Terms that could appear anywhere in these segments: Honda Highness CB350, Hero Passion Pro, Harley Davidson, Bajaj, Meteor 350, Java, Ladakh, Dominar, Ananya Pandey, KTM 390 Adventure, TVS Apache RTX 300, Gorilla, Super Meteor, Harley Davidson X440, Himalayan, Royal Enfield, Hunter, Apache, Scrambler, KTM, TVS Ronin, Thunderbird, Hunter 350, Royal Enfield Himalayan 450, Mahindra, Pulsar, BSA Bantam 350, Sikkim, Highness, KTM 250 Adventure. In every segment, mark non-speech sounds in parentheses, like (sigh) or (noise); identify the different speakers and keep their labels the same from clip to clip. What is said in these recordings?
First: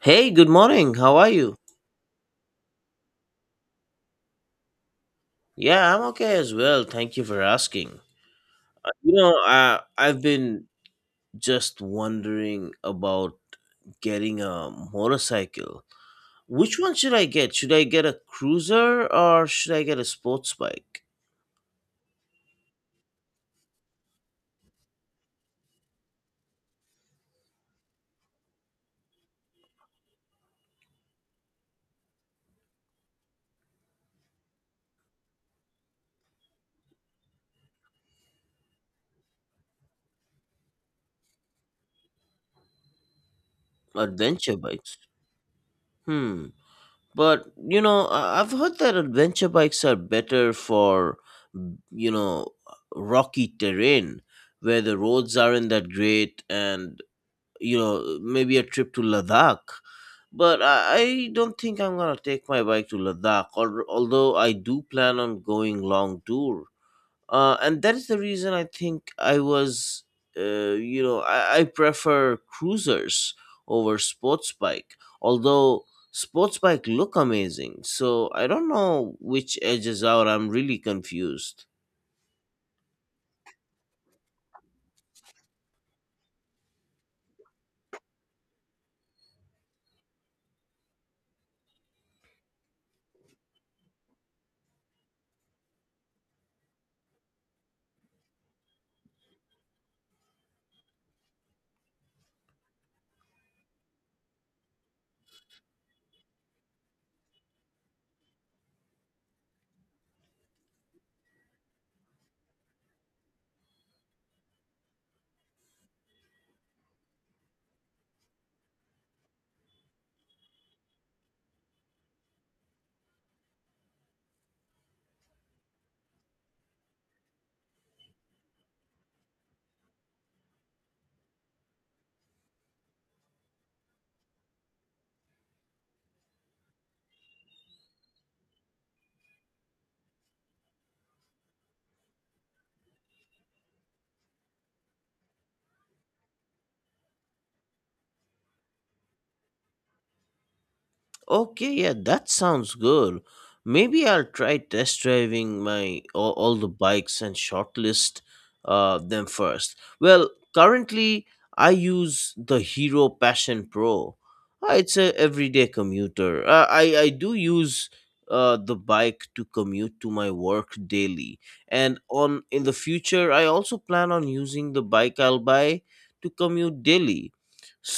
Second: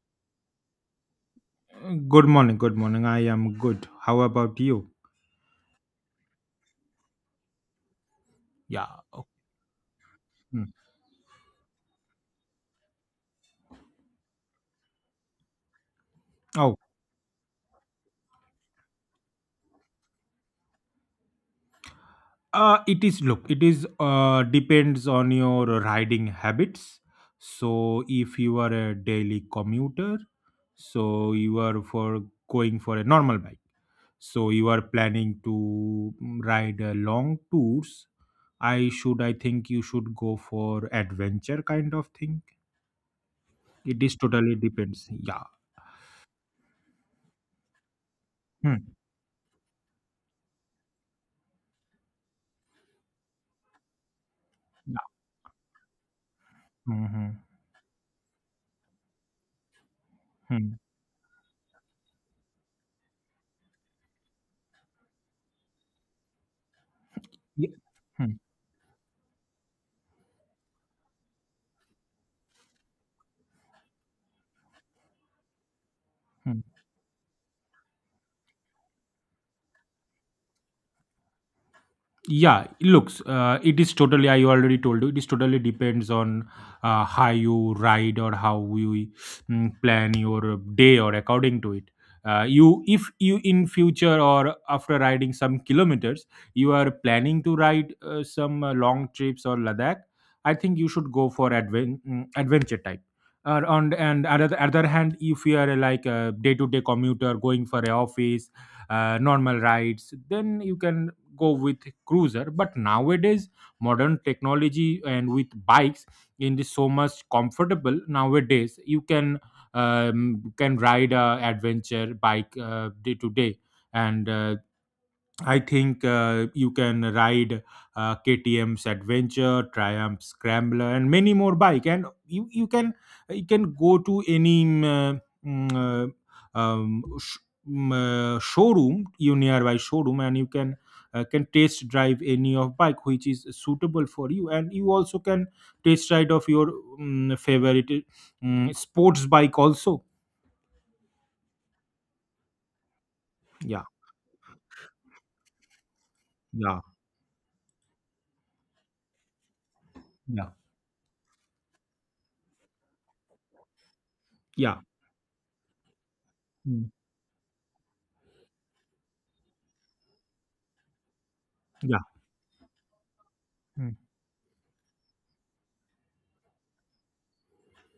Speaker 1: Hey, good morning. How are you?
Speaker 2: Good morning, good morning. I am good. How about you?
Speaker 1: Yeah, I'm okay as well. Thank you for asking.
Speaker 2: Yeah.
Speaker 1: You
Speaker 2: o-
Speaker 1: know, I I've been
Speaker 2: Hmm.
Speaker 1: just wondering about getting a motorcycle.
Speaker 2: Oh,
Speaker 1: Which one should I get? Should I get a cruiser or should I get a sports bike?
Speaker 2: it is look, it is depends on your riding habits. So, if you are a daily commuter, so you are for going for a normal bike. So, you are planning to ride long tours. I think you should go for adventure kind of thing. It is totally
Speaker 1: Adventure bikes.
Speaker 2: depends. Yeah.
Speaker 1: Hmm. But I've heard
Speaker 2: Hmm.
Speaker 1: that adventure bikes are better for you know rocky terrain where the
Speaker 2: Yeah.
Speaker 1: roads aren't that great and
Speaker 2: Hmm.
Speaker 1: maybe a trip to Ladakh, but i,
Speaker 2: Hmm.
Speaker 1: I don't think I'm gonna take my bike to Ladakh, or although I do plan on going long tour.
Speaker 2: Yeah.
Speaker 1: And that is the reason I think I was you know I prefer cruisers over sports bike, although sports
Speaker 2: Hmm.
Speaker 1: bike look amazing. So I don't know which edges out. I'm really confused.
Speaker 2: Yeah, looks, I already told you, it is totally depends on how you ride or how you plan your day or according to it. You if you in future or after riding some kilometers you are planning to ride some long trips or Ladakh. I think you should go for adventure type on, and other hand, if you are like a day to day commuter going for a office, normal rides, then you can go with cruiser. But nowadays, modern technology and with bikes, it is so much comfortable nowadays. You can ride a adventure bike day to day. And I think you can ride KTM's Adventure, Triumph Scrambler, and many more bike. And you, you can go to any mm, uh, um, sh- showroom, you nearby showroom, and you can test drive any of bike which is suitable for you. And you also can test ride of your favorite sports bike also.
Speaker 1: Okay, yeah, that sounds good.
Speaker 2: Yeah,
Speaker 1: Maybe I'll try test driving my all the
Speaker 2: yeah,
Speaker 1: bikes and shortlist them first. Well,
Speaker 2: yeah,
Speaker 1: currently I use the Hero Passion Pro. Uh,
Speaker 2: yeah,
Speaker 1: It's a everyday commuter. Uh, I
Speaker 2: mm,
Speaker 1: I do use the bike to commute to my work daily,
Speaker 2: yeah.
Speaker 1: and on in the future I also
Speaker 2: Mm,
Speaker 1: plan on using the bike I'll buy to commute daily.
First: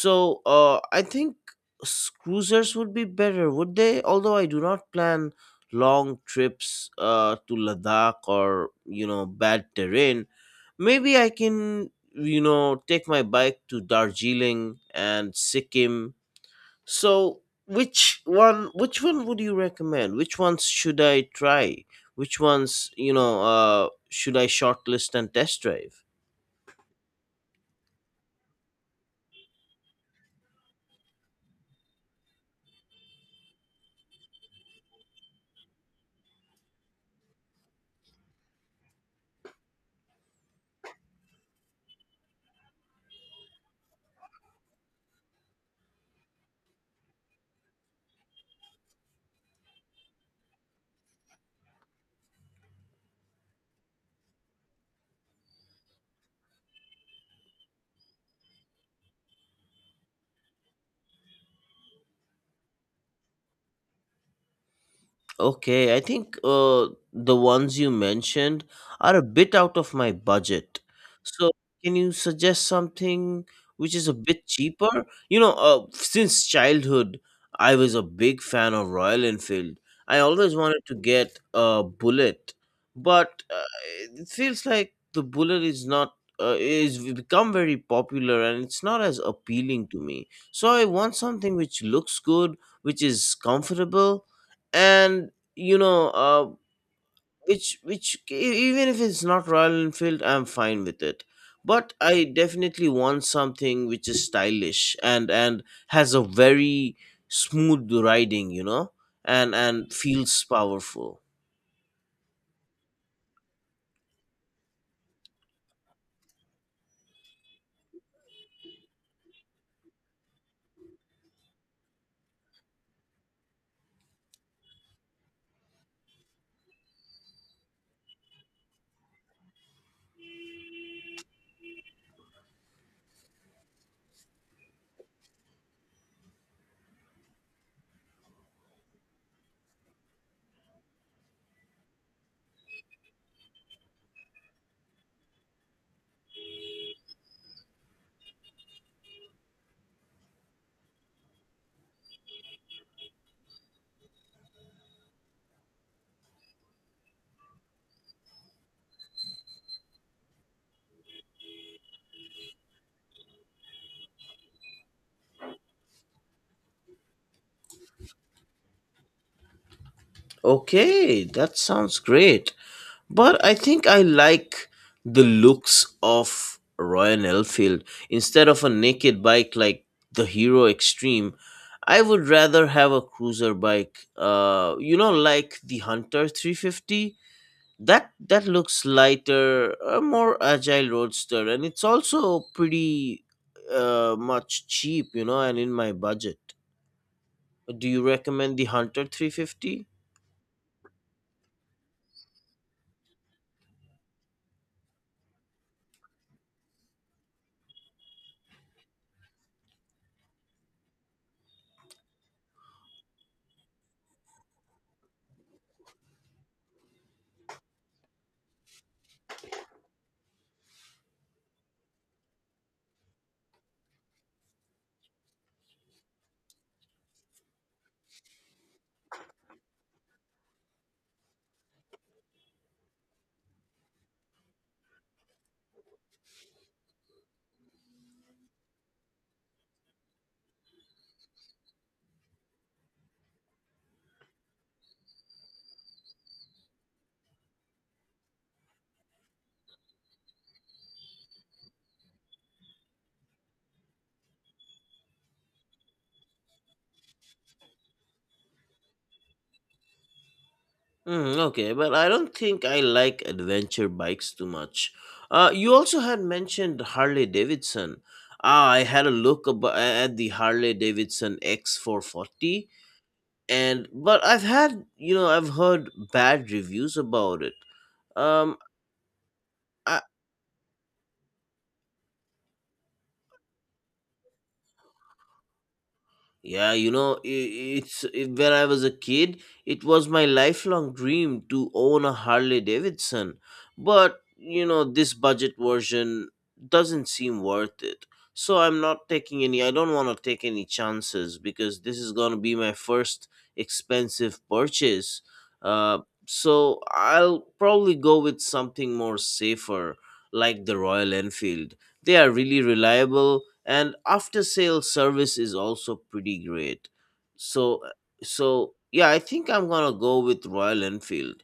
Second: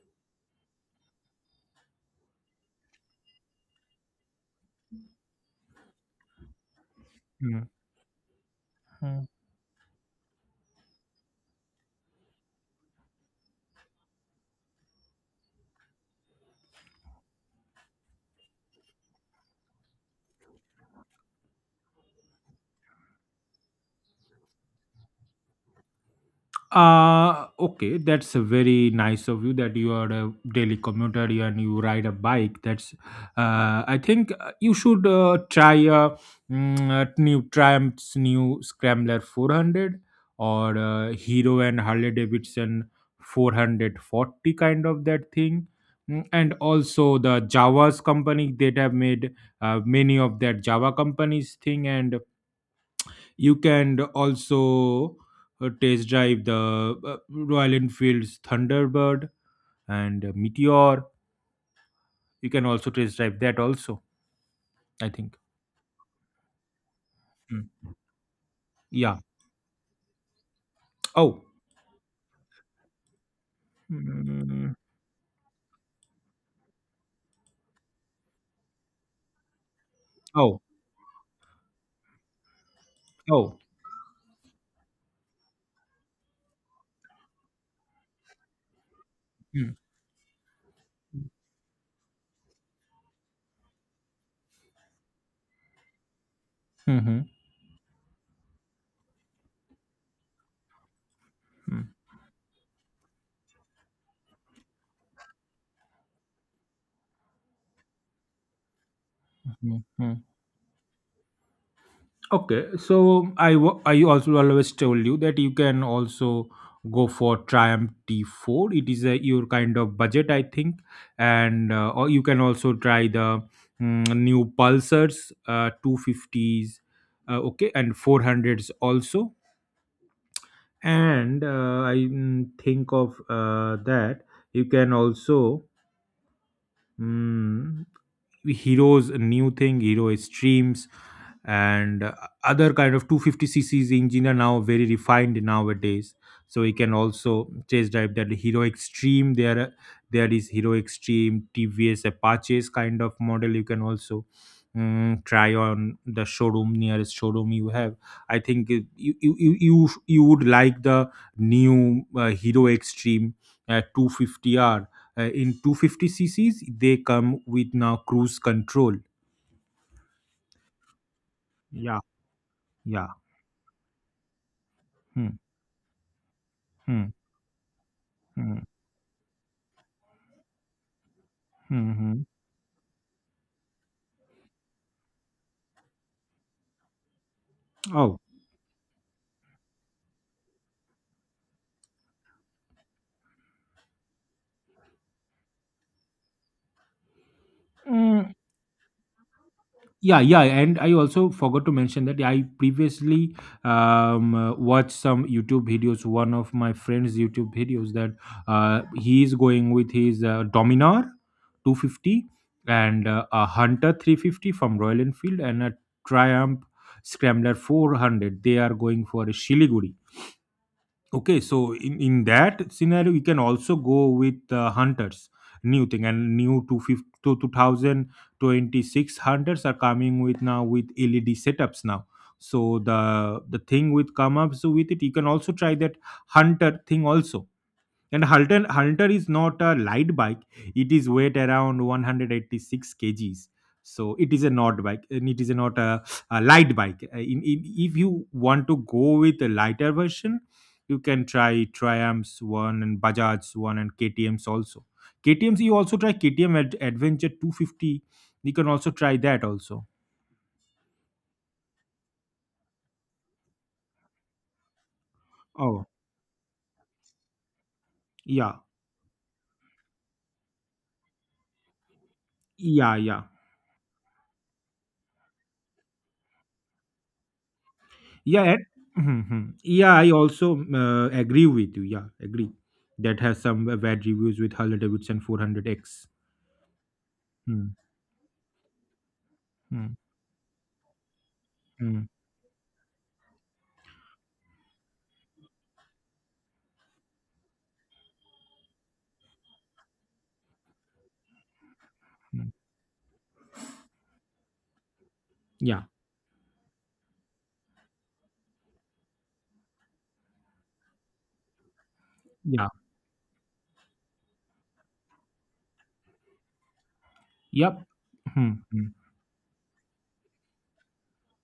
Speaker 1: So I think cruisers would be better, would they? Although I do not plan long trips to Ladakh or
Speaker 2: mm.
Speaker 1: bad terrain. Maybe I can take my bike to Darjeeling and Sikkim. So which one? Which one would you recommend? Which ones should I try? Which ones should I shortlist and test drive?
Speaker 2: Okay, that's a very nice of you that you are a daily commuter and you ride a bike. I think you should try a new Triumph's new Scrambler 400, or Hero and Harley Davidson 440 kind of that thing. And also the Java's company that have made many of that Java companies thing. And you can also test drive the Royal Enfield's Thunderbird and Meteor. You can also test drive that also, I think.
Speaker 1: Okay, I think the
Speaker 2: Mm.
Speaker 1: ones you mentioned are
Speaker 2: Yeah.
Speaker 1: a bit out of my budget.
Speaker 2: Oh.
Speaker 1: So, can you suggest something which is a bit
Speaker 2: Mm.
Speaker 1: cheaper? Since childhood, I was a big fan of Royal Enfield. I always
Speaker 2: Oh.
Speaker 1: wanted to get a Bullet, but
Speaker 2: Oh.
Speaker 1: it feels like the Bullet is not is become very popular and it's not as
Speaker 2: Mm.
Speaker 1: appealing to me. So, I want something which looks good, which is comfortable, and you know uh,
Speaker 2: Mm-hmm.
Speaker 1: which which e- even if it's not Royal Enfield, I'm fine with it,
Speaker 2: Hmm.
Speaker 1: but I definitely want something which is stylish and has a very smooth riding, and
Speaker 2: Hmm. Hmm.
Speaker 1: feels powerful.
Speaker 2: Okay, so I also always told you that you can also go for Triumph T4. It is a, your kind of budget, I think, and or you can also try the new Pulsars, 250s, okay, and 400s also. And I think of that you can also. mm, Hero's new thing, Hero Streams, and other kind of 250 cc's engine are now very refined nowadays, so we can also test drive that Hero Extreme. There is Hero Extreme, TVS Apaches kind of model. You can also try on the showroom, nearest showroom you have. I think you would like the new Hero Extreme 250R. In 250 cc's, they come with now cruise control.
Speaker 1: Okay, that sounds
Speaker 2: Yeah,
Speaker 1: great.
Speaker 2: yeah.
Speaker 1: But I think I like the
Speaker 2: Hmm,
Speaker 1: looks of
Speaker 2: hmm,
Speaker 1: Royal Enfield instead
Speaker 2: hmm,
Speaker 1: of a naked bike like the Hero Extreme.
Speaker 2: hmm,
Speaker 1: I
Speaker 2: hmm.
Speaker 1: would rather have a cruiser bike. Like the Hunter 350. That
Speaker 2: Oh.
Speaker 1: that looks lighter, a more agile roadster, and it's also pretty much cheap, and in my budget. Do you
Speaker 2: Mm,
Speaker 1: recommend the Hunter 350?
Speaker 2: yeah, yeah, and I also forgot to mention that I previously watched some YouTube videos, one of my friends YouTube videos, that he is going with his Dominar 250, and a Hunter 350 from Royal Enfield, and a Triumph Scrambler 400. They are going for a Shiliguri. Okay, so in that scenario, we can also go with Hunters, new thing. And new 250 to 2026 Hunters are coming with now with LED setups now. So the thing with come up, so with it, you can also try that Hunter thing also. And Hunter is not a light bike. It is weight around 186 kgs. So it is a not bike, and it is not a light bike. If you want to go with a lighter version, you can try Triumphs one, and Bajaj's one, and KTM's also. KTM's, you also try KTM Adventure 250. You can also try that also.
Speaker 1: Okay, but I don't think I like adventure bikes too much. You
Speaker 2: Oh,
Speaker 1: also had mentioned Harley Davidson.
Speaker 2: yeah,
Speaker 1: I had a look at the Harley Davidson X440,
Speaker 2: yeah, yeah.
Speaker 1: and but I've had you know I've heard bad reviews about it.
Speaker 2: Yeah,
Speaker 1: Um,
Speaker 2: mhm, mhm. Yeah. I also agree with you. Yeah, agree. That has some bad reviews with Harley Davidson 400X.
Speaker 1: Yeah,
Speaker 2: Hmm,
Speaker 1: when I was a kid, it
Speaker 2: hmm,
Speaker 1: was my lifelong dream to
Speaker 2: hmm,
Speaker 1: own a Harley Davidson. But this budget version doesn't seem worth it. So I'm not taking any, I don't want to take any chances because this is going to
Speaker 2: hmm.
Speaker 1: be my first expensive purchase.
Speaker 2: Yeah,
Speaker 1: Uh, so I'll probably go with something more safer like the Royal Enfield. They are really
Speaker 2: yeah,
Speaker 1: reliable and after sale service is also pretty great.
Speaker 2: yep.
Speaker 1: So
Speaker 2: Hmm,
Speaker 1: so
Speaker 2: hmm.
Speaker 1: yeah, I think I'm going to go with Royal Enfield.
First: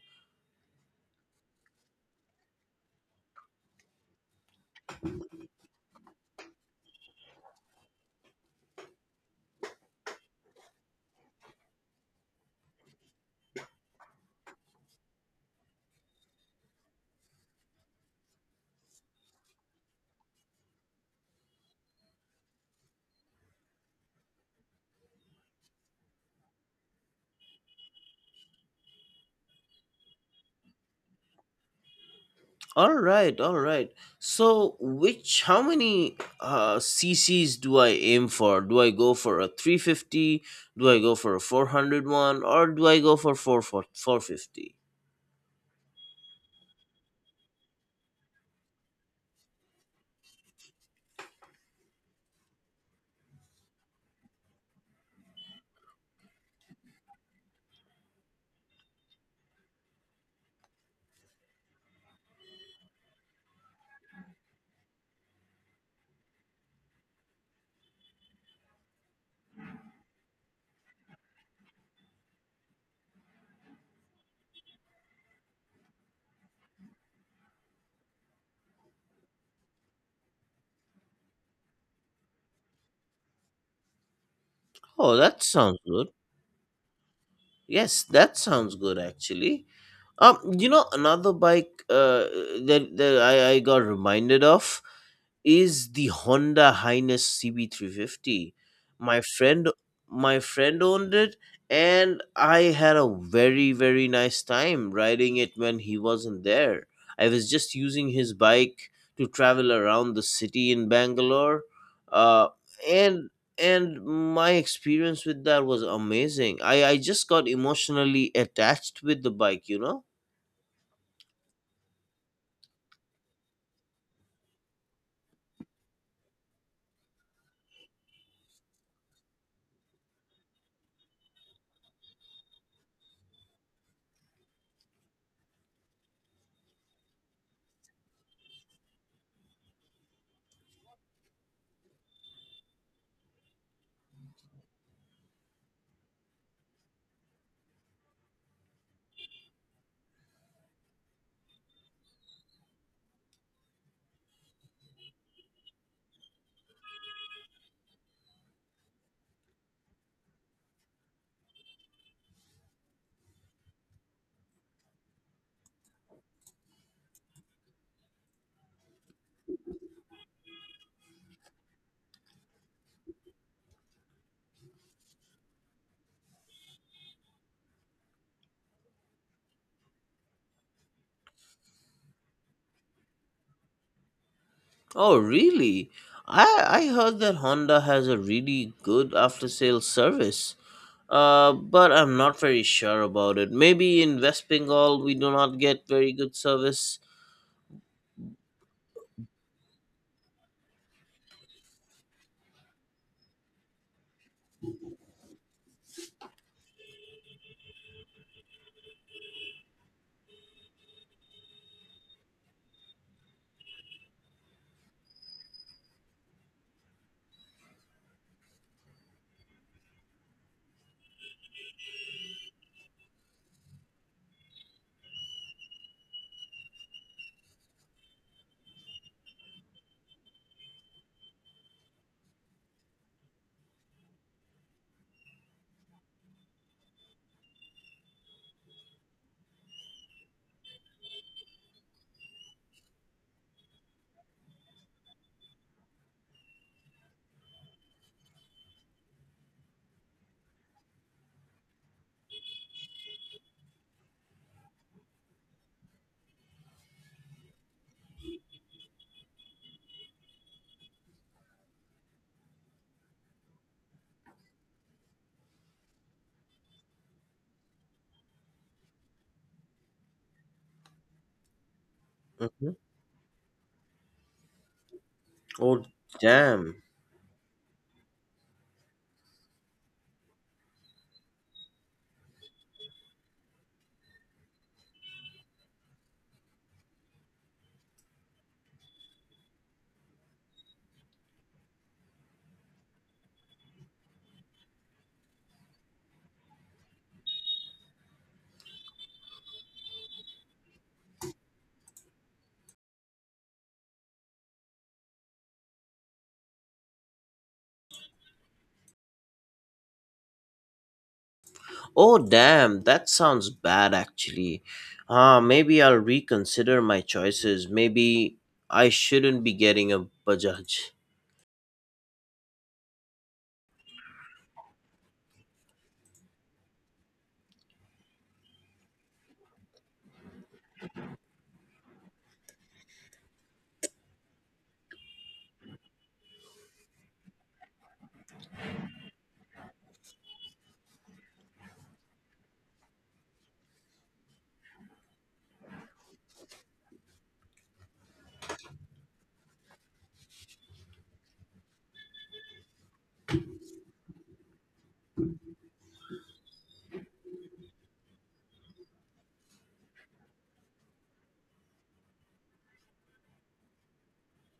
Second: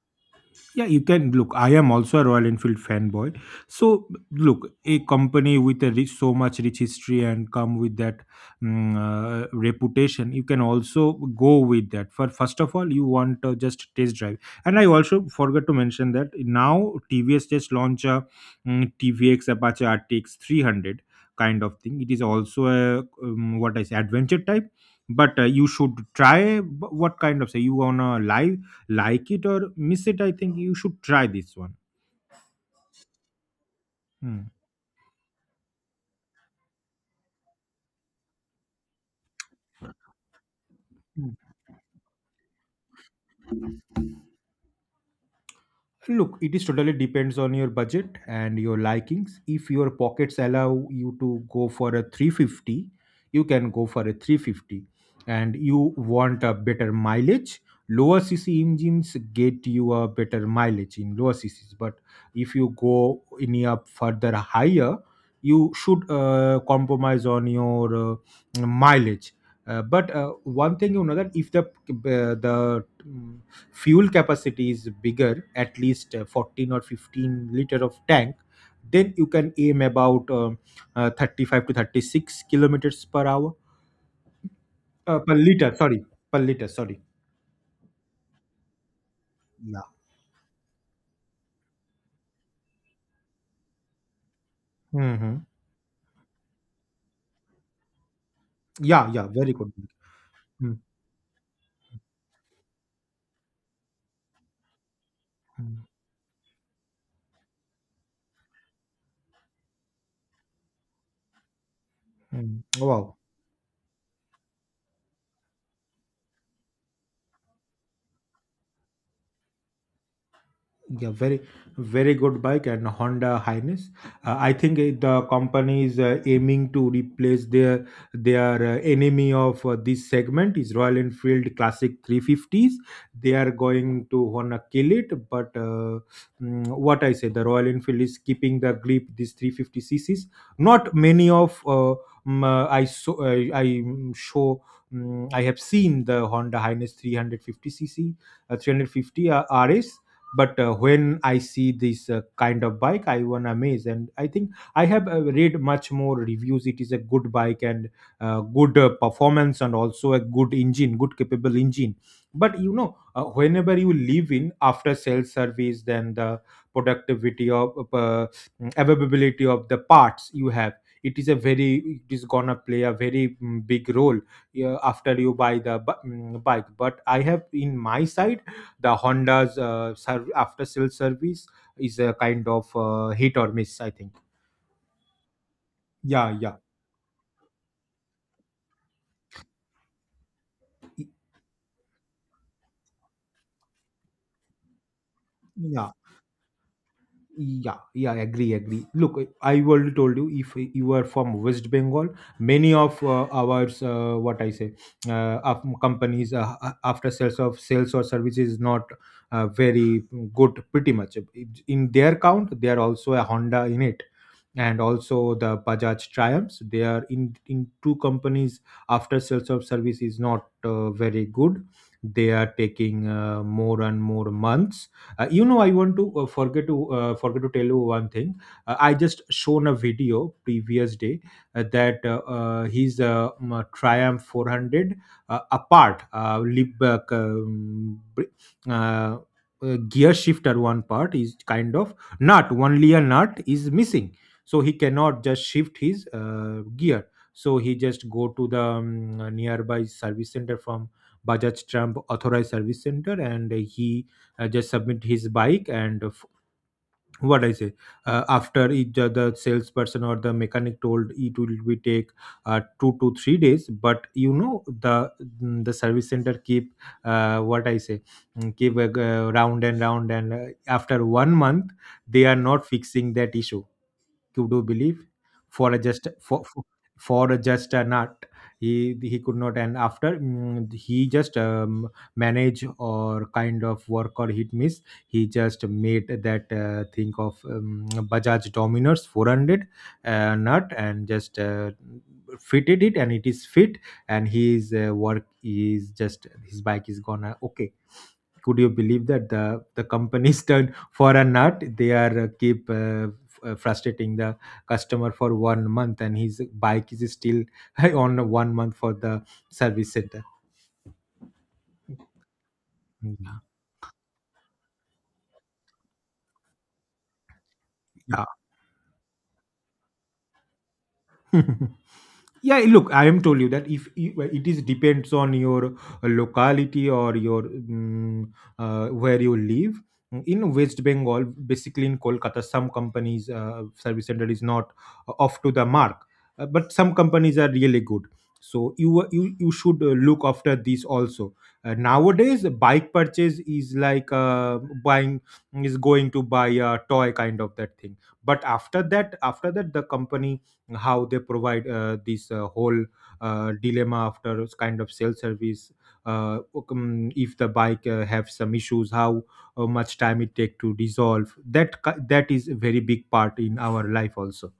Speaker 2: Yeah, you can look. I am also a Royal Enfield fanboy. So look, a company with a rich, so much rich history and come with that reputation, you can also go with that. For first of all, you want just test drive. And I also forgot to mention that now TVS just launched a TVX Apache RTX 300 kind of thing. It is also a what I say adventure type. But you should try what kind of say. You wanna live like it or miss it? I think you should try this one.
Speaker 1: All right, all right.
Speaker 2: Hmm.
Speaker 1: So which how many cc's do I aim for? Do I go for a 350? Do I go
Speaker 2: Hmm.
Speaker 1: for a 401, or do I go for four four four fifty?
Speaker 2: Look, it is totally depends on your budget and your likings. If your pockets allow you to go for a 350, you can go for a 350. And you want a better mileage, lower cc engines get you a better mileage in lower cc's. But if you go any up further higher, you should compromise on your mileage. But one thing you know, that if the fuel capacity is bigger, at least 14 or 15 liter of tank, then you can aim about 35 to 36 kilometers per hour,
Speaker 1: Oh,
Speaker 2: per
Speaker 1: that
Speaker 2: liter
Speaker 1: sounds
Speaker 2: sorry,
Speaker 1: good.
Speaker 2: per liter sorry.
Speaker 1: Yes, that sounds good actually.
Speaker 2: Yeah.
Speaker 1: Another bike that I got reminded of
Speaker 2: Hmm.
Speaker 1: is the Honda Highness CB350.
Speaker 2: Yeah,
Speaker 1: My
Speaker 2: yeah, very
Speaker 1: friend,
Speaker 2: good.
Speaker 1: my
Speaker 2: Mm,
Speaker 1: friend owned it, and I had a very very nice time riding it when
Speaker 2: mm,
Speaker 1: he wasn't there. I was just using his bike to travel around the city in Bangalore, uh,
Speaker 2: mm. Wow.
Speaker 1: and and my experience with that was amazing. I just got emotionally attached with the bike.
Speaker 2: Yeah, very, very good bike, and Honda Highness. I think the company is aiming to replace their enemy of this segment is Royal Enfield Classic 350s. They are going to wanna kill it, but what I say, the Royal Enfield is keeping the grip. These 350 cc's, not many of I show. I have seen the Honda Highness 350 cc, 350 RS. But when I see this kind of bike, I won amazed. And I think I have read much more reviews. It is a good bike, and good performance, and also a good engine, good capable engine. But you know, whenever you live in after sales service, then the productivity of availability of the parts you have, it is gonna play a very big role. Yeah, after you buy the bike, but I have in my side the Honda's after sales service is a kind of hit or miss, I think.
Speaker 1: Oh really?
Speaker 2: Yeah,
Speaker 1: i
Speaker 2: yeah.
Speaker 1: i heard that Honda has a really good after sale service,
Speaker 2: Y-
Speaker 1: but I'm not very sure about it. Maybe in West Bengal we do not get
Speaker 2: yeah,
Speaker 1: very good service.
Speaker 2: yeah, yeah, agree, agree. Look, I already told you, if you are from West Bengal, many of our what I say, of companies after sales of sales or service is not very good pretty much. In their count, they are also a Honda in it, and also the Bajaj Triumphs. They are in two companies. After sales of service is not very good. They are taking more and more months. You know, I want to forget to tell you one thing. I just shown a video previous day, that his Triumph 400, apart lip uh, gear shifter, one part is kind of nut, only a nut is missing. So he cannot just shift his gear. So he just go to the nearby service center, from Bajaj Trump authorized service center, and he just submit his bike. And what I say, after each, the salesperson or the mechanic told it will be take 2 to 3 days. But you know, the service center keep, what I say, keep round and round. And after one month, they are not
Speaker 1: Mhm.
Speaker 2: fixing that issue. To do believe, for a
Speaker 1: Oh
Speaker 2: just
Speaker 1: damn,
Speaker 2: for a just a nut, he could not. And after he just manage or kind of work or hit miss, he just made that thing of Bajaj Dominers 400 nut, and just fitted it, and it is fit, and he is work is just, his bike is gonna okay. Could you believe that the companies (laughs) turn, for a nut they are keep frustrating the customer for one month, and his bike is still (laughs) on one month for the service center.
Speaker 1: oh damn, that
Speaker 2: Yeah,
Speaker 1: sounds bad actually. Ah, maybe I'll reconsider my choices. Maybe I shouldn't be getting a Bajaj.
Speaker 2: yeah. (laughs) Yeah, look, I am told you that if I- well, it is depends on your locality or your where you live in West Bengal, basically in Kolkata. Some companies service center is not off to the mark, but some companies are really good. So you should look after this also. Nowadays bike purchase is like buying, is going to buy a toy, kind of that thing. But after that the company, how they provide this whole dilemma after, kind of self service. If the bike have some issues, how much time it take to resolve that is a very big part in our life also.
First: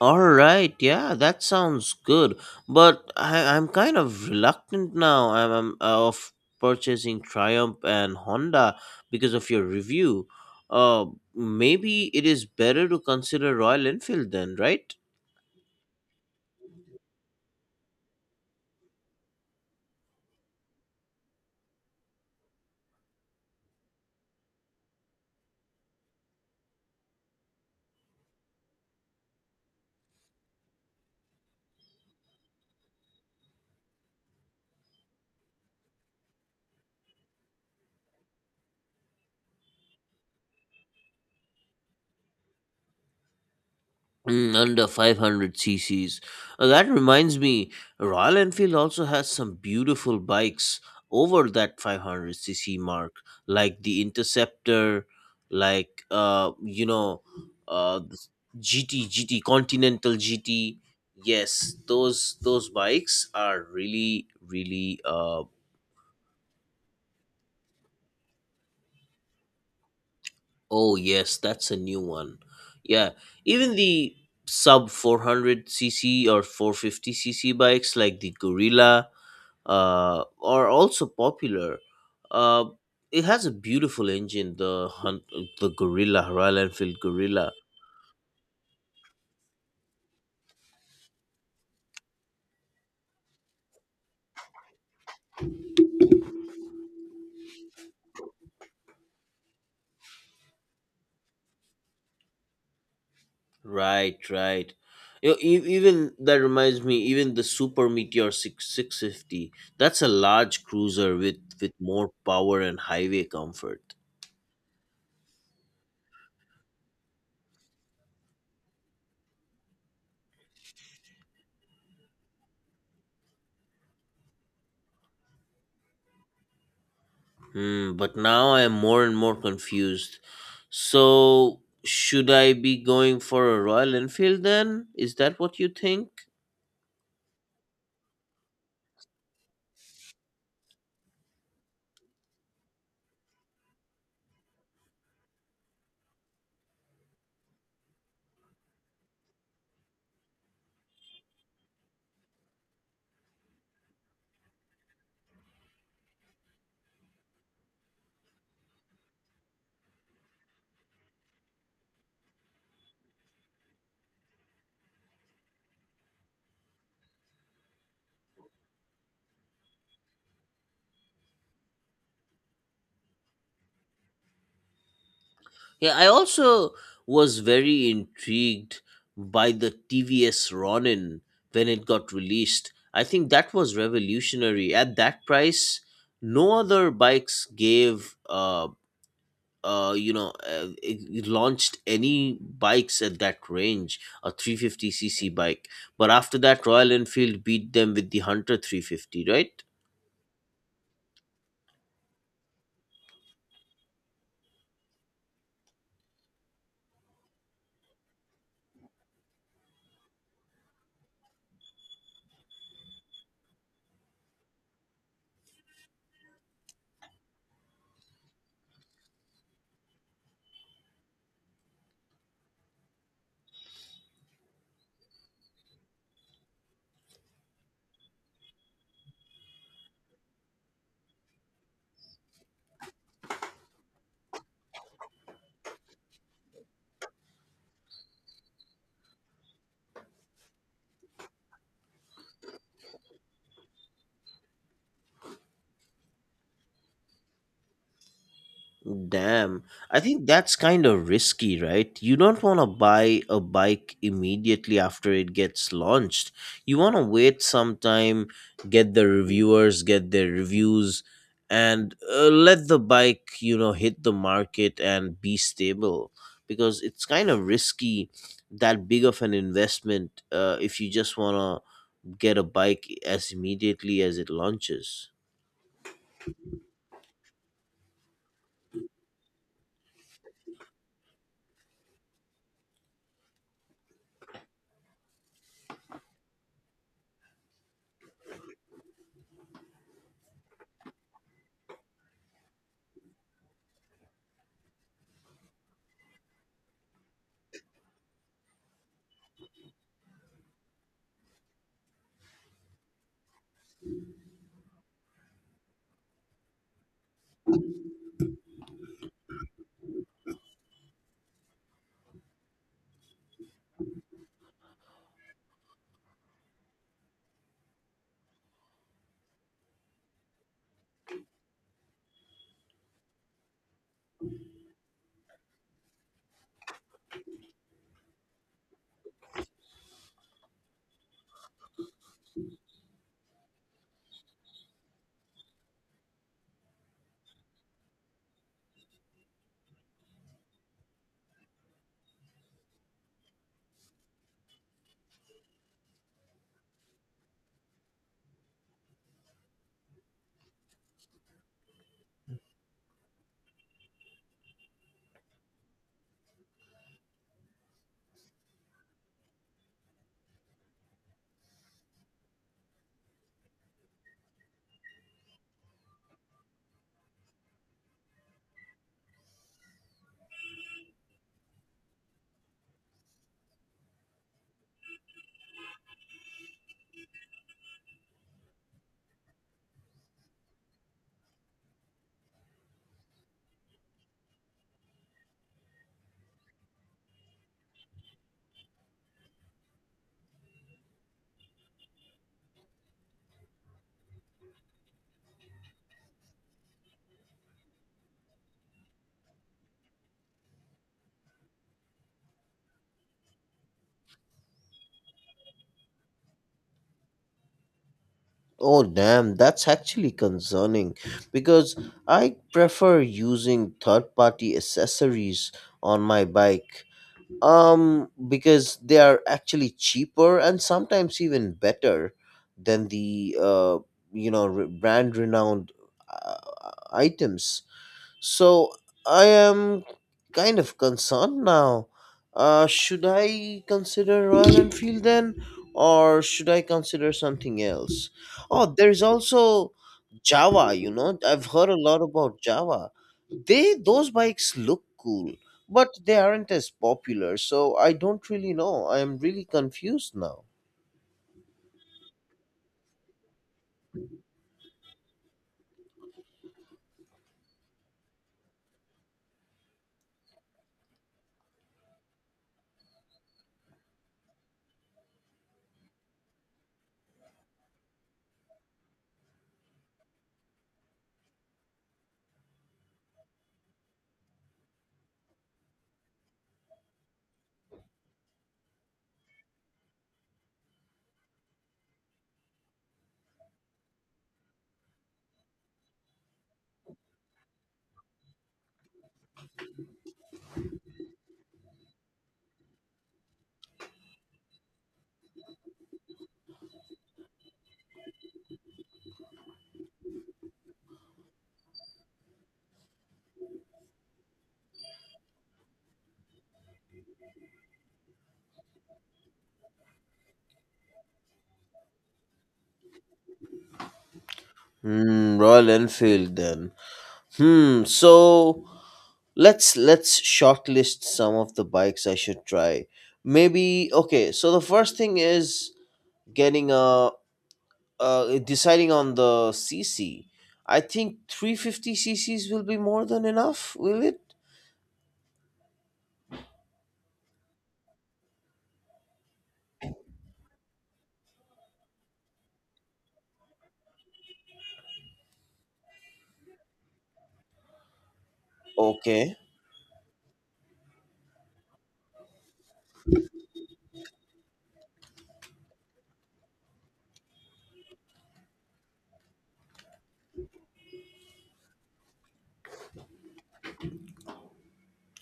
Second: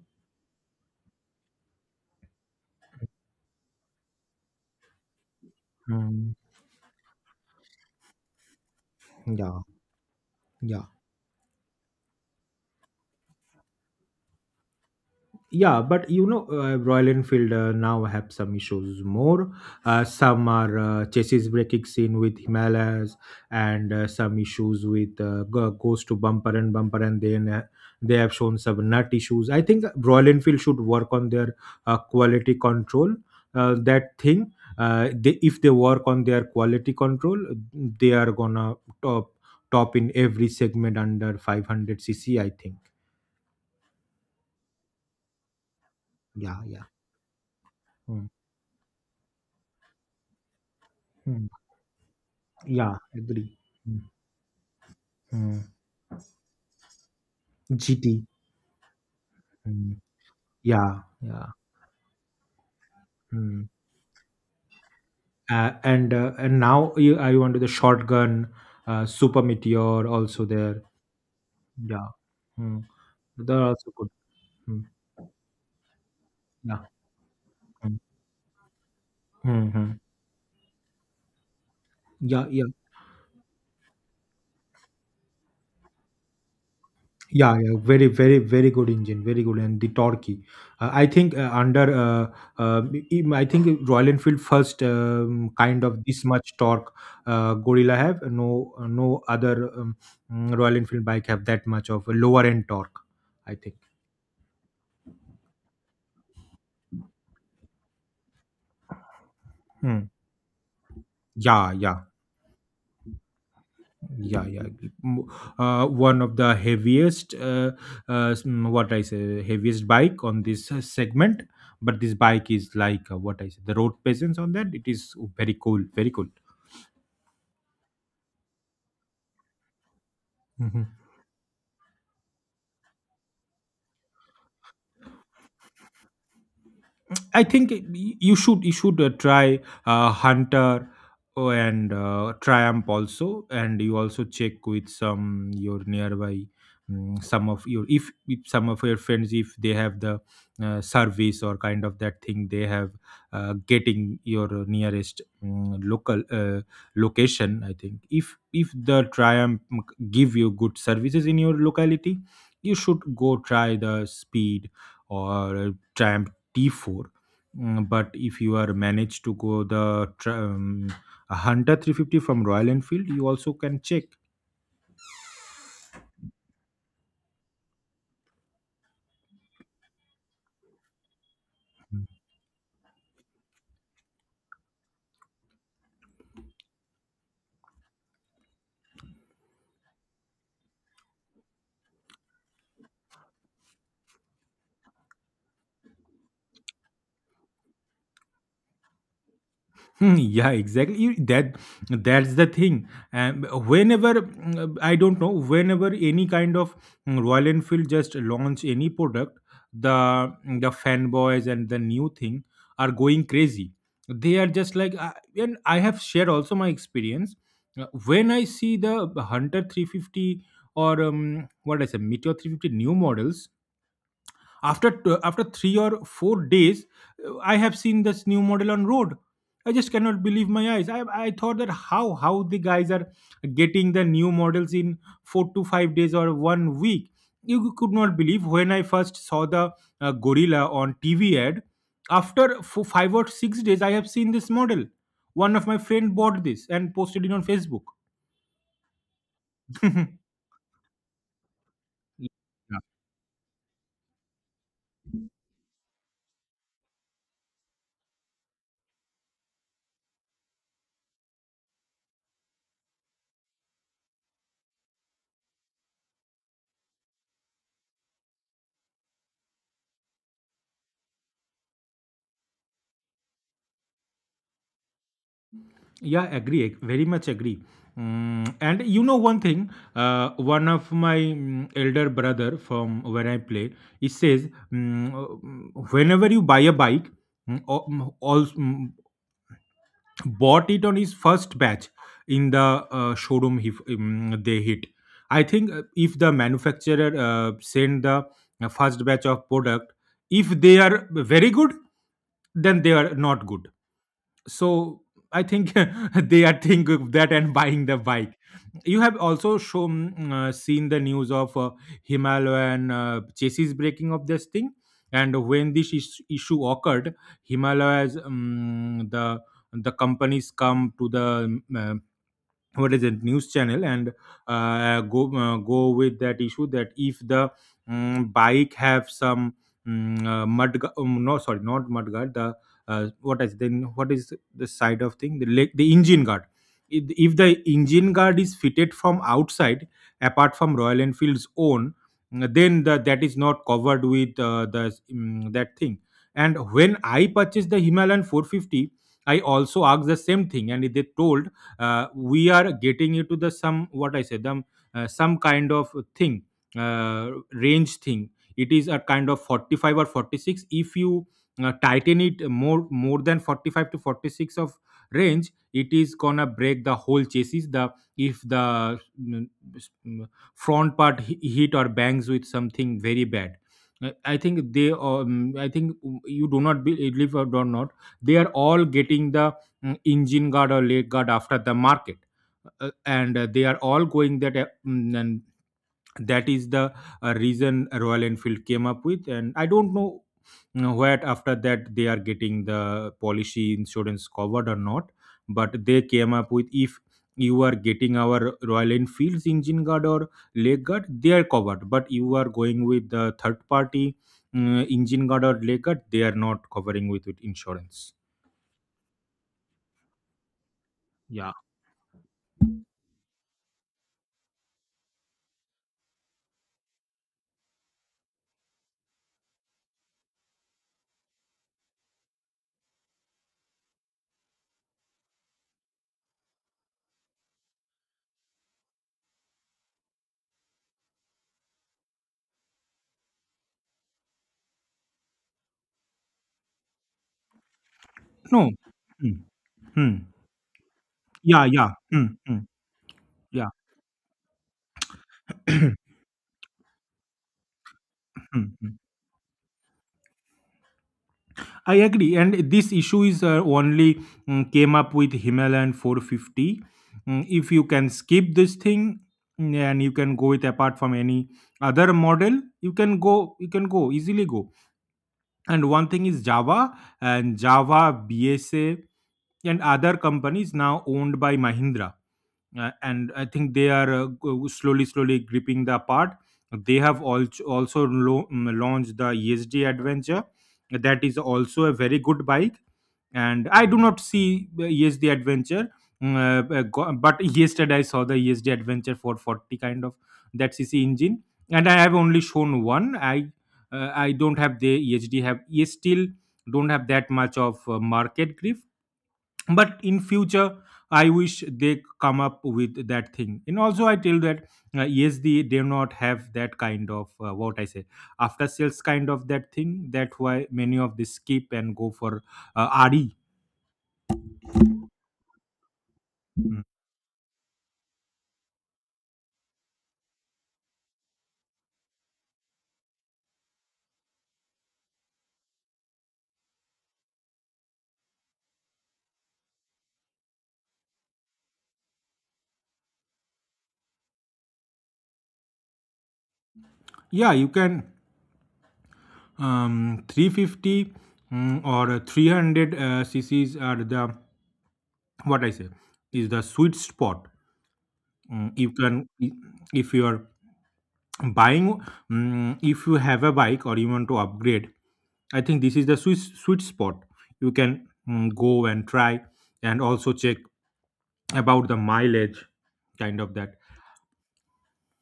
Speaker 1: All right, yeah, that sounds good. But I'm kind of reluctant now. I'm of
Speaker 2: Mm,
Speaker 1: purchasing Triumph and Honda because of
Speaker 2: yeah,
Speaker 1: your review.
Speaker 2: yeah.
Speaker 1: Uh, Maybe it is better to consider Royal Enfield then, right?
Speaker 2: Yeah, but Royal Enfield now have some issues more. Some are chassis braking scene with Himalayas, and some issues with goes to bumper and bumper, and then they have shown some nut issues. I think Royal Enfield should work on their quality control. That thing, if they work on their quality control, they are gonna top top in every segment under 500 cc, I think.
Speaker 1: Under 500 cc's.
Speaker 2: Yeah, yeah.
Speaker 1: That reminds me, Royal Enfield also has some beautiful bikes
Speaker 2: Hmm.
Speaker 1: over that 500 cc
Speaker 2: Yeah,
Speaker 1: mark,
Speaker 2: agree.
Speaker 1: like the Interceptor,
Speaker 2: Mm.
Speaker 1: like uh,
Speaker 2: GT.
Speaker 1: th- GT, GT,
Speaker 2: Mm.
Speaker 1: Continental GT.
Speaker 2: Yeah, yeah.
Speaker 1: Yes, those bikes are
Speaker 2: Mm.
Speaker 1: really, really.
Speaker 2: And now I want to the shotgun, Super Meteor also there.
Speaker 1: Oh yes, that's a new
Speaker 2: Yeah,
Speaker 1: one.
Speaker 2: mm.
Speaker 1: Yeah,
Speaker 2: They're
Speaker 1: even
Speaker 2: also good.
Speaker 1: the
Speaker 2: Mm.
Speaker 1: sub 400 cc or
Speaker 2: Yeah.
Speaker 1: 450 cc bikes like the Gorilla
Speaker 2: Mm-hmm.
Speaker 1: are also popular.
Speaker 2: Yeah,
Speaker 1: Uh,
Speaker 2: yeah.
Speaker 1: it has a beautiful engine, the Gorilla Royal Enfield Gorilla.
Speaker 2: Yeah, yeah, very, very, very good engine, very good, and the Torquay. I think under, uh, uh, I think Royal Enfield first, kind of this much torque Gorilla have. No, no other Royal Enfield bike have that much of a lower end torque, I think.
Speaker 1: Right, right. Even that reminds me, even the Super Meteor six six fifty.
Speaker 2: Hmm.
Speaker 1: That's a large cruiser with
Speaker 2: Yeah, yeah.
Speaker 1: more power and highway comfort.
Speaker 2: Yeah, yeah. M- One of the heaviest what I say, heaviest bike on this segment, but this bike is like, what I say, the road presence on that, it is very cool, very cool.
Speaker 1: But now I am more and more confused.
Speaker 2: Mm-hmm.
Speaker 1: So should I be going for a Royal Enfield then? Is that what you think?
Speaker 2: I think you should try Hunter, oh, and Triumph also, and you also check with some your nearby, some of your, if some of your friends, if they have the service or kind of that thing they have, getting your nearest, local location. I think if the Triumph, give you good services in your locality, you should go try the Speed or Triumph T4. But if you are managed to go a Hunter 350 from Royal Enfield, you also can check.
Speaker 1: Yeah, I also was very intrigued by the TVS Ronin when it got released. I think that was revolutionary. At that price, no other bikes gave, it launched any bikes at that range, a 350 C C bike. But after that, Royal Enfield beat them with the Hunter 350, right?
Speaker 2: (laughs) Hmm, yeah, exactly. That's the thing, and whenever, I don't know, whenever any kind of, Royal Enfield just launch any product, the the fanboys and the new thing are going crazy. They are just like, and I have shared also my experience. Uh, when I see the Hunter 350, or what I say, Meteor 350 new models, after 3 or 4 days, I have seen this new model on road. I just cannot believe my eyes. I thought that how the guys are getting the new models in 4 to 5 days or 1 week. You could not believe, when I first saw the Gorilla on TV ad, after 4, 5 or 6 days I have seen this model. One of my friend bought this and posted it on Facebook.
Speaker 1: Damn. I
Speaker 2: (laughs)
Speaker 1: think that's kind of risky, right? You don't want to
Speaker 2: Yeah.
Speaker 1: buy a bike immediately after it gets launched. You want to wait some time, get the reviewers, get their reviews, and let the bike, hit the market and be stable because it's kind of risky that big of an investment if you just want to get a bike as immediately as it launches.
Speaker 2: Yeah, agree, very much agree. Mm, and you know one thing, one of my, elder brother from when I play, he says, whenever you buy a bike, mm, al- mm, al- mm, bought it on his first batch in the showroom, they hit. I think if the manufacturer send the first batch of product, if they are very good, then they are not good. So I think, (laughs) they are think of that and buying the bike. You have also shown, seen the news of Himalayan chassis breaking of this thing, and when issue occurred, Himalaya's, the companies come to the, uh, what is it, news channel, and go with that issue, that if the, bike have some, no sorry, not mud guard, the, what is then, what is the side of thing, the leg, the engine guard. If the engine guard is fitted from outside, apart from Royal Enfield's own, then that is not covered with the, that thing. And when I purchased the Himalayan 450, I also asked the same thing, and they told, we are getting into the some, what I said them, some kind of thing, range thing. It is a kind of 45 or 46, if you tighten it more than 45 to 46 of range, it is gonna break the whole chassis, the if the, s- mm, front part hit or bangs with something very bad. Uh, i think they um, I think you do not believe, or do not, they are all getting the, engine guard or leg guard after the market. And They are all going that, and that is the reason Royal Enfield came up with. And I don't know you where, after that, they are getting the policy insurance covered or not, but they came up with, if you are getting our Royal Enfields engine guard or leg guard, they are covered, but you are going with the third party, engine guard or leg guard, they are not covering with insurance.
Speaker 1: Oh, damn, that's actually concerning
Speaker 2: Yeah.
Speaker 1: because I prefer using third party accessories on my bike. Because they are actually cheaper and sometimes even better than the brand renowned uh, items. So I am kind of concerned now. Should I consider Royal Enfield then, or should I consider something else? Oh,
Speaker 2: No.
Speaker 1: there is
Speaker 2: Hmm.
Speaker 1: also
Speaker 2: Hmm.
Speaker 1: Java. I've
Speaker 2: Yeah,
Speaker 1: heard a
Speaker 2: yeah.
Speaker 1: lot
Speaker 2: Mm,
Speaker 1: about
Speaker 2: mm,
Speaker 1: Java.
Speaker 2: yeah.
Speaker 1: They those bikes look cool, but
Speaker 2: (clears throat)
Speaker 1: they aren't as popular. So I don't really
Speaker 2: Mm,
Speaker 1: know. I
Speaker 2: mm.
Speaker 1: am really confused now.
Speaker 2: I agree. And this issue is only, came up with Himalayan 450. Mm, if you can skip this thing, and you can go with, apart from any other model, you can go, easily go. And one thing is Java, and Java, BSA, and other companies now owned by Mahindra, and I think they are slowly, slowly gripping the part. They have also launched the ESD Adventure, that is also a very good bike. And I do not see the ESD Adventure, but yesterday I saw the ESD Adventure 440, kind of that CC engine, and I have only shown one. I don't have the ESD, have, yes, still don't have that much of market grip, but in future I wish they come up with that thing. And also I tell that, yes, they do not have that kind of, what I say, after sales kind of that thing, that why many of this skip and go for re.
Speaker 1: Royal Enfield then.
Speaker 2: Mm.
Speaker 1: So let's shortlist some of the bikes I should try. Maybe okay, so the first thing is getting a deciding on the cc. I think 350 cc's will be more than enough, will it?
Speaker 2: Yeah, you can, 350 or 300 cc's are the, what I say, is the sweet spot. Mm, you can,
Speaker 1: Okay,
Speaker 2: if you are buying, if you have a bike or you want to upgrade, I think this is the sweet, sweet spot. You can, go and try, and also check about the mileage, kind of that.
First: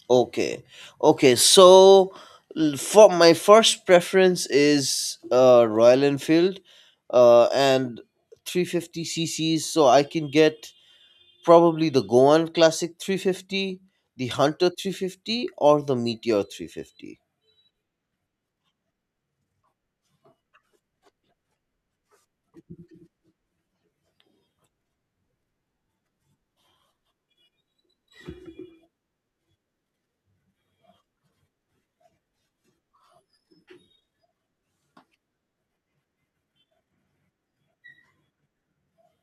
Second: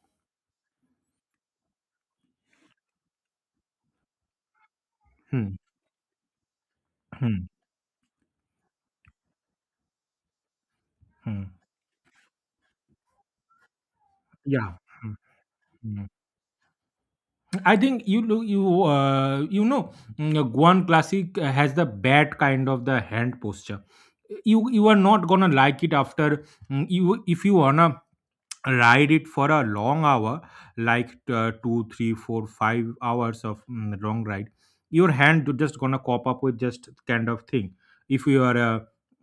Speaker 1: okay, okay. So for my first preference is
Speaker 2: Hmm,
Speaker 1: Royal Enfield,
Speaker 2: hmm,
Speaker 1: and 350 cc's so I can get
Speaker 2: hmm.
Speaker 1: probably the Goan Classic 350, the Hunter
Speaker 2: Yeah. Hmm,
Speaker 1: 350, or the
Speaker 2: hmm.
Speaker 1: Meteor 350.
Speaker 2: I think, you know, Guan Classic has the bad kind of the hand posture. You are not gonna like it after, mm, you if you wanna ride it for a long hour, like, 2 3 4 5 hours of, long ride. Your hand just gonna cop up with just kind of thing. If you are,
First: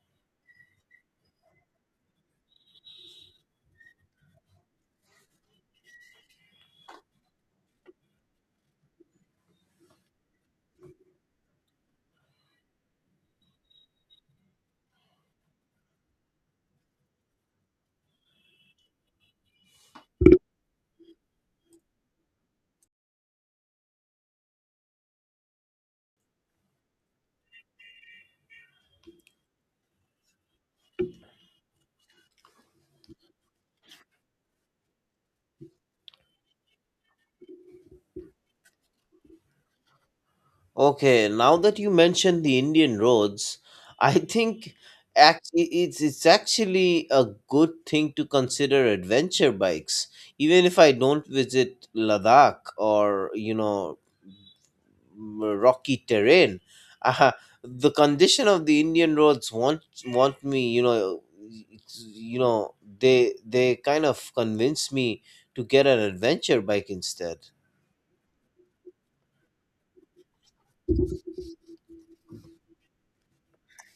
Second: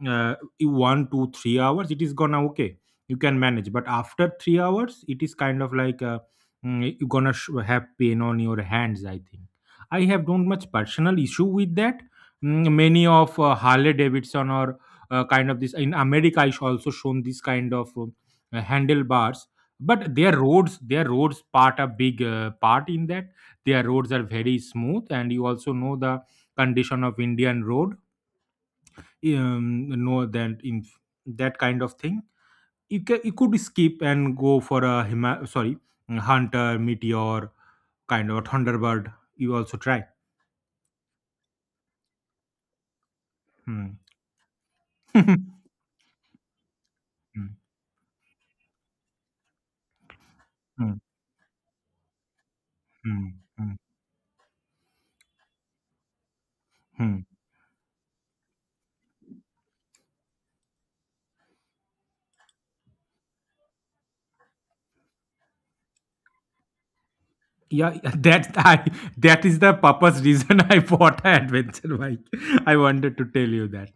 Speaker 2: you 1 2 3 hours, it is gonna okay, you can manage, but after 3 hours it is kind of like, you gonna have pain on your hands, I think. I have don't much personal issue with that. Mm, many of Harley Davidson or kind of this in America is also shown this kind of, handlebars, but their roads part a big part in that. Their roads are very smooth, and you also know the condition of Indian road. um, know that in that kind of thing you could skip and go for a sorry, Hunter, Meteor, kind of Thunderbird, you also try.
Speaker 1: Okay, now that you mentioned the Indian roads,
Speaker 2: Hmm.
Speaker 1: (laughs)
Speaker 2: (laughs)
Speaker 1: I think actually it's actually a
Speaker 2: Hmm.
Speaker 1: good thing to consider adventure bikes. Even if I
Speaker 2: Hmm.
Speaker 1: don't visit Ladakh
Speaker 2: Hmm.
Speaker 1: or
Speaker 2: Hmm.
Speaker 1: rocky terrain.
Speaker 2: Hmm.
Speaker 1: Uh, the condition of the Indian roads want me, it's- you know, they kind of convince me to get an adventure bike instead.
Speaker 2: Yeah, (laughs) that I that is the purpose reason, (laughs) I bought an adventure bike. I wanted to tell you that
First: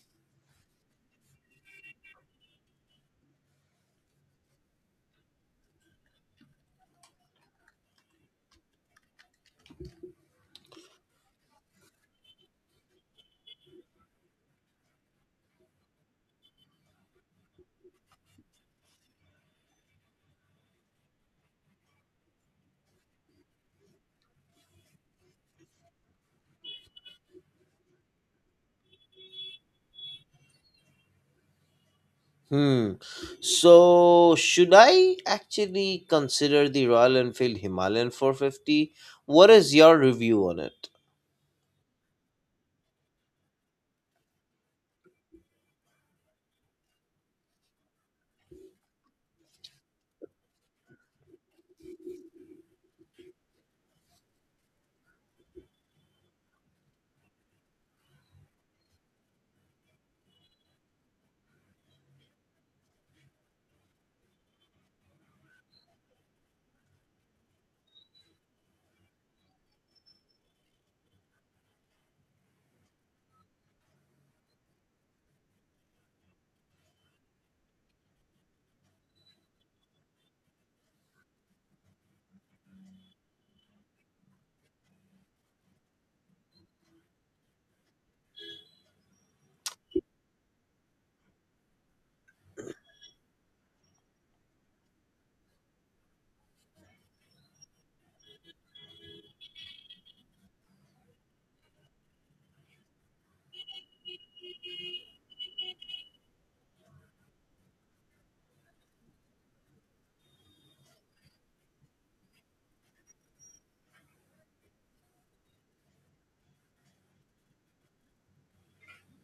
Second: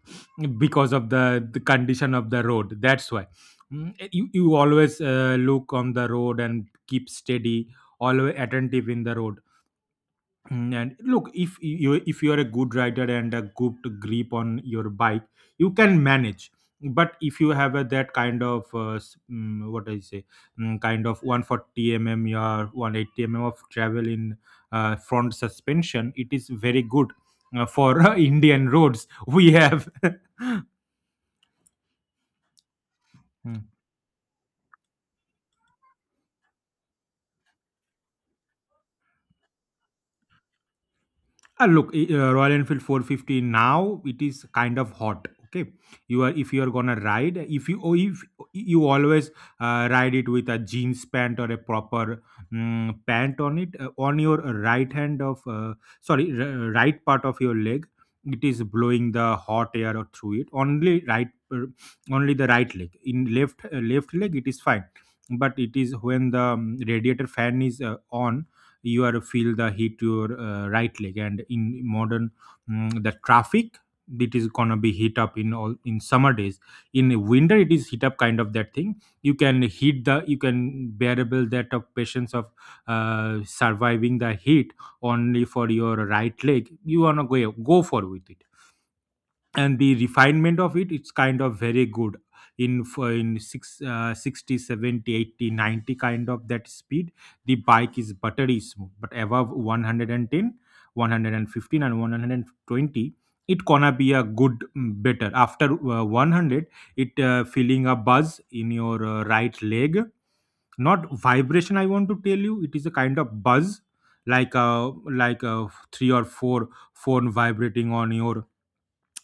Speaker 2: because of the condition of the road. That's why. Mm, eh, you always look on the road and keep steady, always attentive in the road. Mm. And look, if you are a good rider and a good grip on your bike, you can manage. But if you have that kind of, what I say, kind of 140 mm or 180 mm of travel in front suspension, it is very good for (laughs) Indian roads we have.
Speaker 1: Hmm.
Speaker 2: (laughs)
Speaker 1: So should I actually consider the Royal Enfield Himalayan 450? What is your review on it?
Speaker 2: Ah, look, Royal Enfield 450 now it is kind of hot. Okay, you are if you are gonna ride, if you always ride it with a jeans pant or a proper pant on it on your right hand of sorry right part of your leg, it is blowing the hot air through it. Uh, Only the right leg. In left leg, it is fine, but it is when the radiator fan is on, you are feel the hit your right leg, and in the traffic it is gonna be heat up in all, in summer days. In winter, it is heat up kind of that thing. You can heat the you can bearable that of patience of surviving the heat. Only for your right leg, you wanna go for with it, and the refinement of it, it's kind of very good in 60 70, 80, 90 kind of that speed. The bike is buttery smooth, but above 110, 115, and 120 it gonna be a better after 100. It feeling a buzz in your right leg, not vibration. I want to tell you, it is a kind of buzz like a three or four phone vibrating on your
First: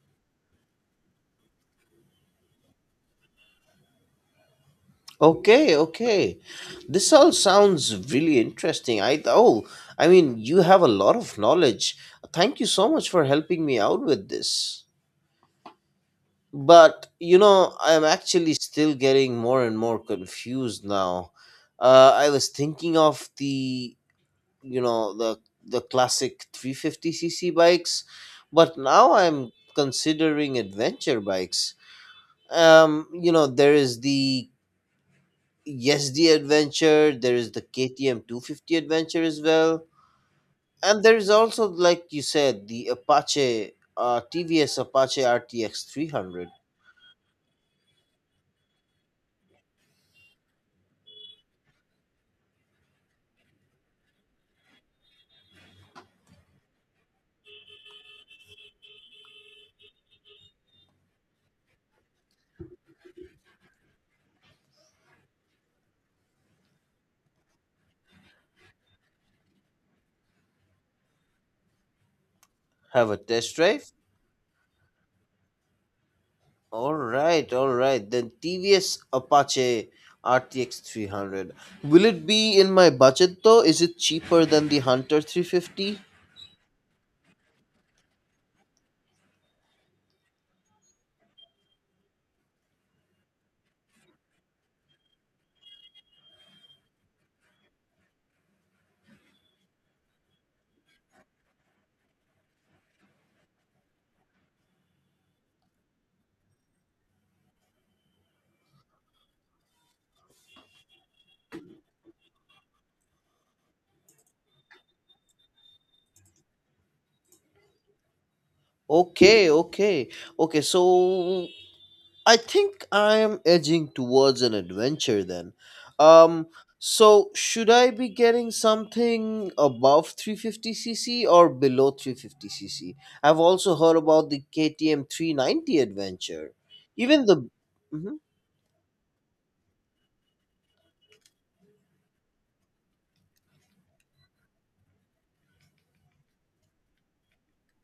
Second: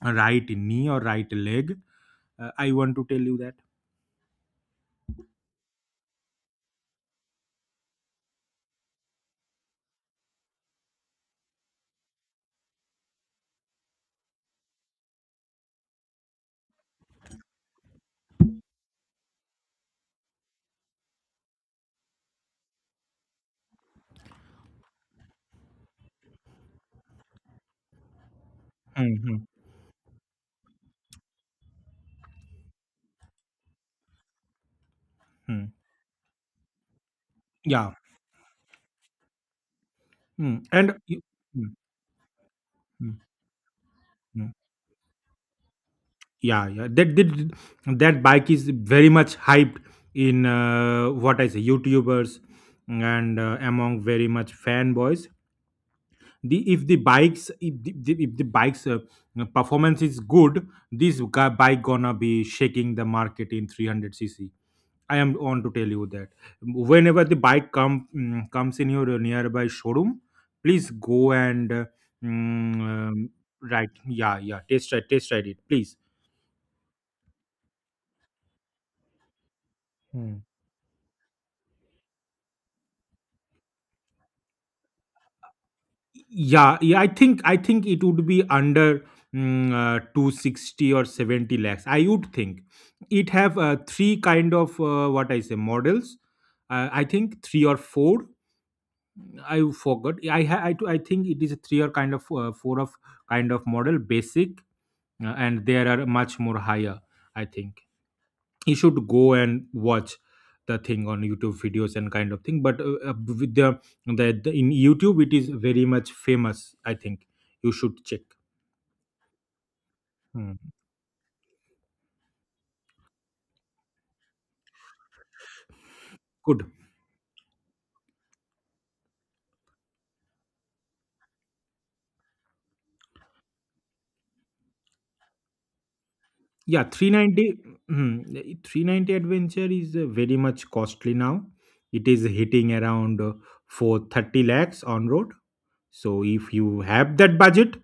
Speaker 2: right knee or right leg. I want to tell you that.
Speaker 1: Okay, okay. This all sounds really interesting. I mean, you have a lot of knowledge. Thank you so much for helping me out with this. But I'm actually still getting more and more confused now. I was thinking of you know, the the classic 350 cc bikes, but now
Speaker 2: Hmm, hmm,
Speaker 1: I'm considering adventure bikes. There is the,
Speaker 2: hmm.
Speaker 1: yes, the adventure. There is the
Speaker 2: Yeah.
Speaker 1: KTM 250 adventure as well,
Speaker 2: Hmm.
Speaker 1: and there is also
Speaker 2: Hmm,
Speaker 1: like you said the
Speaker 2: hmm,
Speaker 1: apache
Speaker 2: hmm.
Speaker 1: TVS Apache RTX 300.
Speaker 2: Yeah, yeah, that bike is very much hyped in what I say, YouTubers, and among very much fanboys. The if the bikes if the, the- If the bikes performance is good, this bike gonna be shaking the market in 300 cc. I am on to tell you that whenever the bike comes in your nearby showroom, please go and mm,
Speaker 1: Have a
Speaker 2: um,
Speaker 1: test
Speaker 2: right,
Speaker 1: drive.
Speaker 2: yeah, yeah, test ride it, please.
Speaker 1: All right, all right. Then TVS Apache
Speaker 2: Hmm.
Speaker 1: RTX 300, will it be in my budget though? Is it cheaper than the Hunter 350?
Speaker 2: Yeah, yeah, I think it would be under 260 or 70 lakhs. I would think it have three kind of what I say models. I think three or four. I forgot. I think it is a three or kind of four of kind of model basic. And there are much more higher. I think you should go and watch the thing on YouTube videos and kind of thing, but with the in YouTube, it is very much famous. I think you should check.
Speaker 1: Okay, okay,
Speaker 2: Hmm.
Speaker 1: okay. So I think I'm edging towards an adventure then. Um,
Speaker 2: Good.
Speaker 1: so should I be getting something above 350 cc or below 350 cc? I've also heard about the KTM 390 adventure.
Speaker 2: Yeah,
Speaker 1: Even the
Speaker 2: 390.
Speaker 1: Mhm.
Speaker 2: Hmm, 390 adventure is very much costly now. It is hitting around for 30 lakhs on road. So if you have that budget,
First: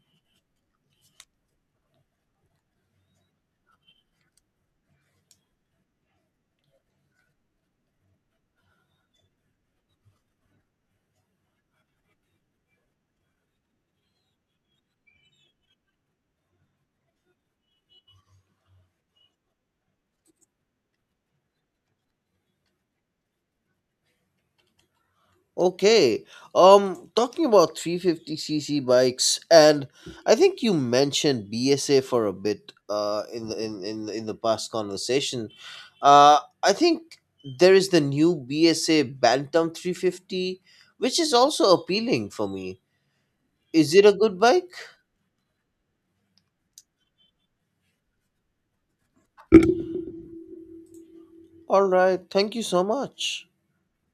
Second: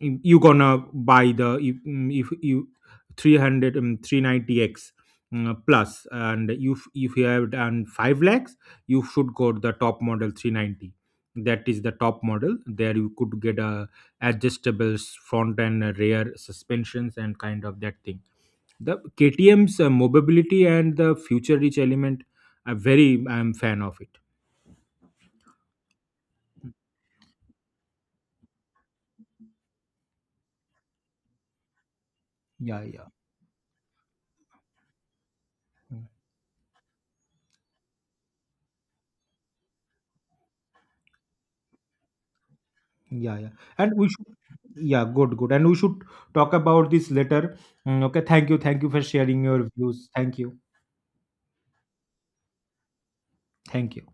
Speaker 2: you gonna buy the if, mm, if you 300 390x plus, and if you have done 5 lakhs, you should go to the top model 390. That is the top model. There you could get a adjustable front and rear suspensions and kind of that thing. The KTM's mobility and the future rich element are very I'm fan of it.
Speaker 1: Okay. Talking about 350 cc bikes, and I think you mentioned BSA for a bit in the past conversation. I think there is the new BSA Bantam 350 which is also appealing for me.
Speaker 2: Yeah, yeah, and
Speaker 1: Is it
Speaker 2: we
Speaker 1: a
Speaker 2: should,
Speaker 1: good bike?
Speaker 2: yeah, good, good, and we should talk about this later. Okay, thank you. Thank you for sharing your views. Thank you.
Speaker 1: All right. Thank you so much.
Speaker 2: Thank you.